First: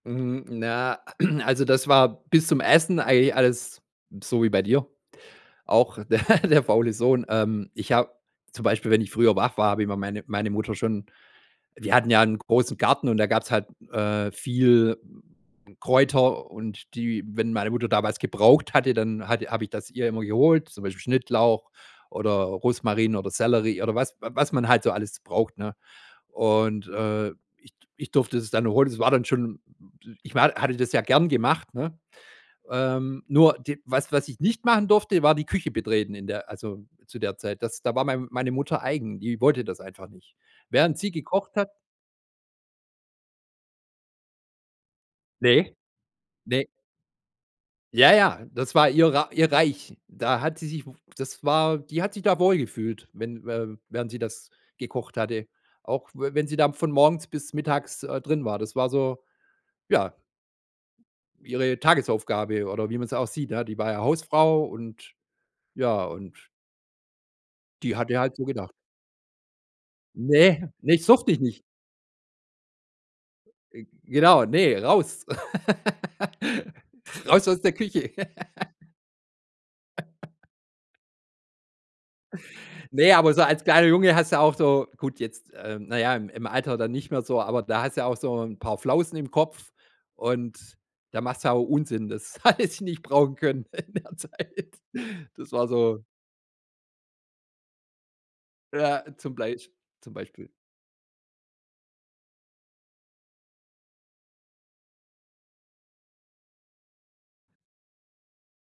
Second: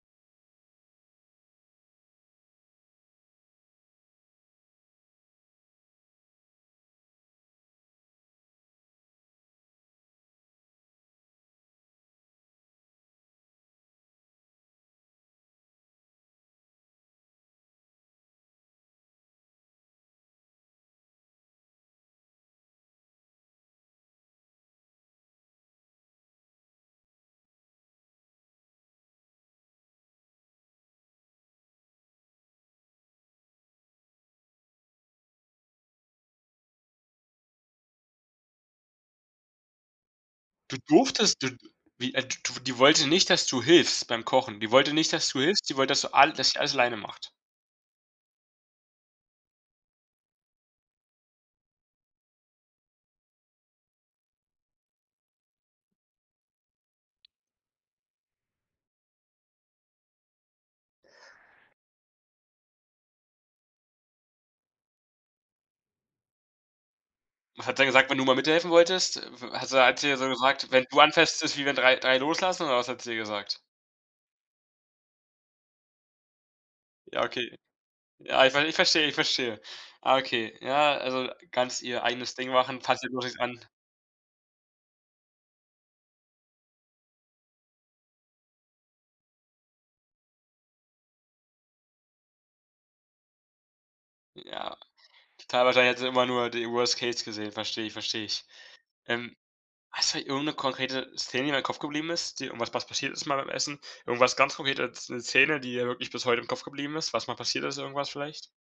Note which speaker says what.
Speaker 1: Mhm, na, also das war bis zum Essen eigentlich alles so wie bei dir, auch de der der faule Sohn. Ähm, Ich habe zum Beispiel, wenn ich früher wach war, habe ich meine meine Mutter schon wir hatten ja 'n großen Garten, und da gab's halt, äh, viel Kräuter und die wenn meine Mutter damals gebraucht hatte, dann hatte habe ich das ihr immer geholt, zum Beispiel Schnittlauch oder Rosmarin oder Sellerie oder was was man halt so alles braucht, ne? Und, äh, ich d ich durfte das dann holen. Das war dann schon ich war hatte das ja gern gemacht, ne? Ähm, nur d was was ich nicht machen durfte, war die Küche betreten in der also zu der Zeit. Das da war mein meine Mutter eigen, die wollte das einfach nicht.
Speaker 2: Du
Speaker 1: Während sie
Speaker 2: durftest Du
Speaker 1: gekocht hat
Speaker 2: Wie äh, du die wollte nicht, dass du hilfst beim Kochen? Die wollte nicht, dass du hilfst,
Speaker 1: Ne
Speaker 2: die wollte, dass du alles dass sie
Speaker 1: ne.
Speaker 2: alles alleine macht.
Speaker 1: Ja ja, das war ihr Rei ihr Reich. Da hat sie sich w das war die hat sich da wohlgefühlt, wenn wä während sie das gekocht hatte. Auch w wenn sie da von morgens bis mittags, äh, drin war. Das war so, ja ihre Tagesaufgabe oder wie man es auch sieht, ja. Die war ja Hausfrau und ja, und
Speaker 2: Was hat sie
Speaker 1: die
Speaker 2: gesagt, wann
Speaker 1: hatte
Speaker 2: du
Speaker 1: halt
Speaker 2: mal
Speaker 1: so
Speaker 2: mithelfen
Speaker 1: gedacht.
Speaker 2: wolltest? Also, hat sie dann so
Speaker 1: Ne,
Speaker 2: gesagt: „Wenn
Speaker 1: ne,
Speaker 2: du
Speaker 1: das durfte ich
Speaker 2: anfasst ist
Speaker 1: nicht.
Speaker 2: wie wenn 3-, 3 loslassen“, oder was hat sie gesagt?
Speaker 1: Ge genau, ne: „Raus!“
Speaker 2: Ja,
Speaker 1: „Raus
Speaker 2: okay.
Speaker 1: aus der Küche.“
Speaker 2: Ja, ich ver ich verstehe, ich verstehe. Ah okay, ja, also ganz ihr eigenes Ding machen, „fass hier
Speaker 1: Ne,
Speaker 2: bloß
Speaker 1: aber
Speaker 2: nichts
Speaker 1: so als
Speaker 2: an.“
Speaker 1: kleiner Junge hast du auch so gut, jetzt, äh, na ja, im im Alter dann nicht mehr so, aber da hast du ja auch so 'n paar Flausen im Kopf, und da machst du ja auch Unsinn, das hatte ich nicht brauchen können in der Zeit.
Speaker 2: Ja,
Speaker 1: Das
Speaker 2: klar,
Speaker 1: war
Speaker 2: wahrscheinlich hat
Speaker 1: so
Speaker 2: sie immer nur so die Worst Case gesehen, verstehe ich, verstehe ich.
Speaker 1: ja,
Speaker 2: Ähm,
Speaker 1: zum Blei
Speaker 2: hast
Speaker 1: zum
Speaker 2: du irgend
Speaker 1: Beispiel.
Speaker 2: 'ne konkrete Szene, die in deinem Kopf geblieben ist, irgendwas, was passiert ist mal beim Essen? Irgendwas ganz konkrete Sz 'ne Szene, die dir wirklich bis heute im Kopf geblieben ist, was mal passiert ist, irgendwas vielleicht?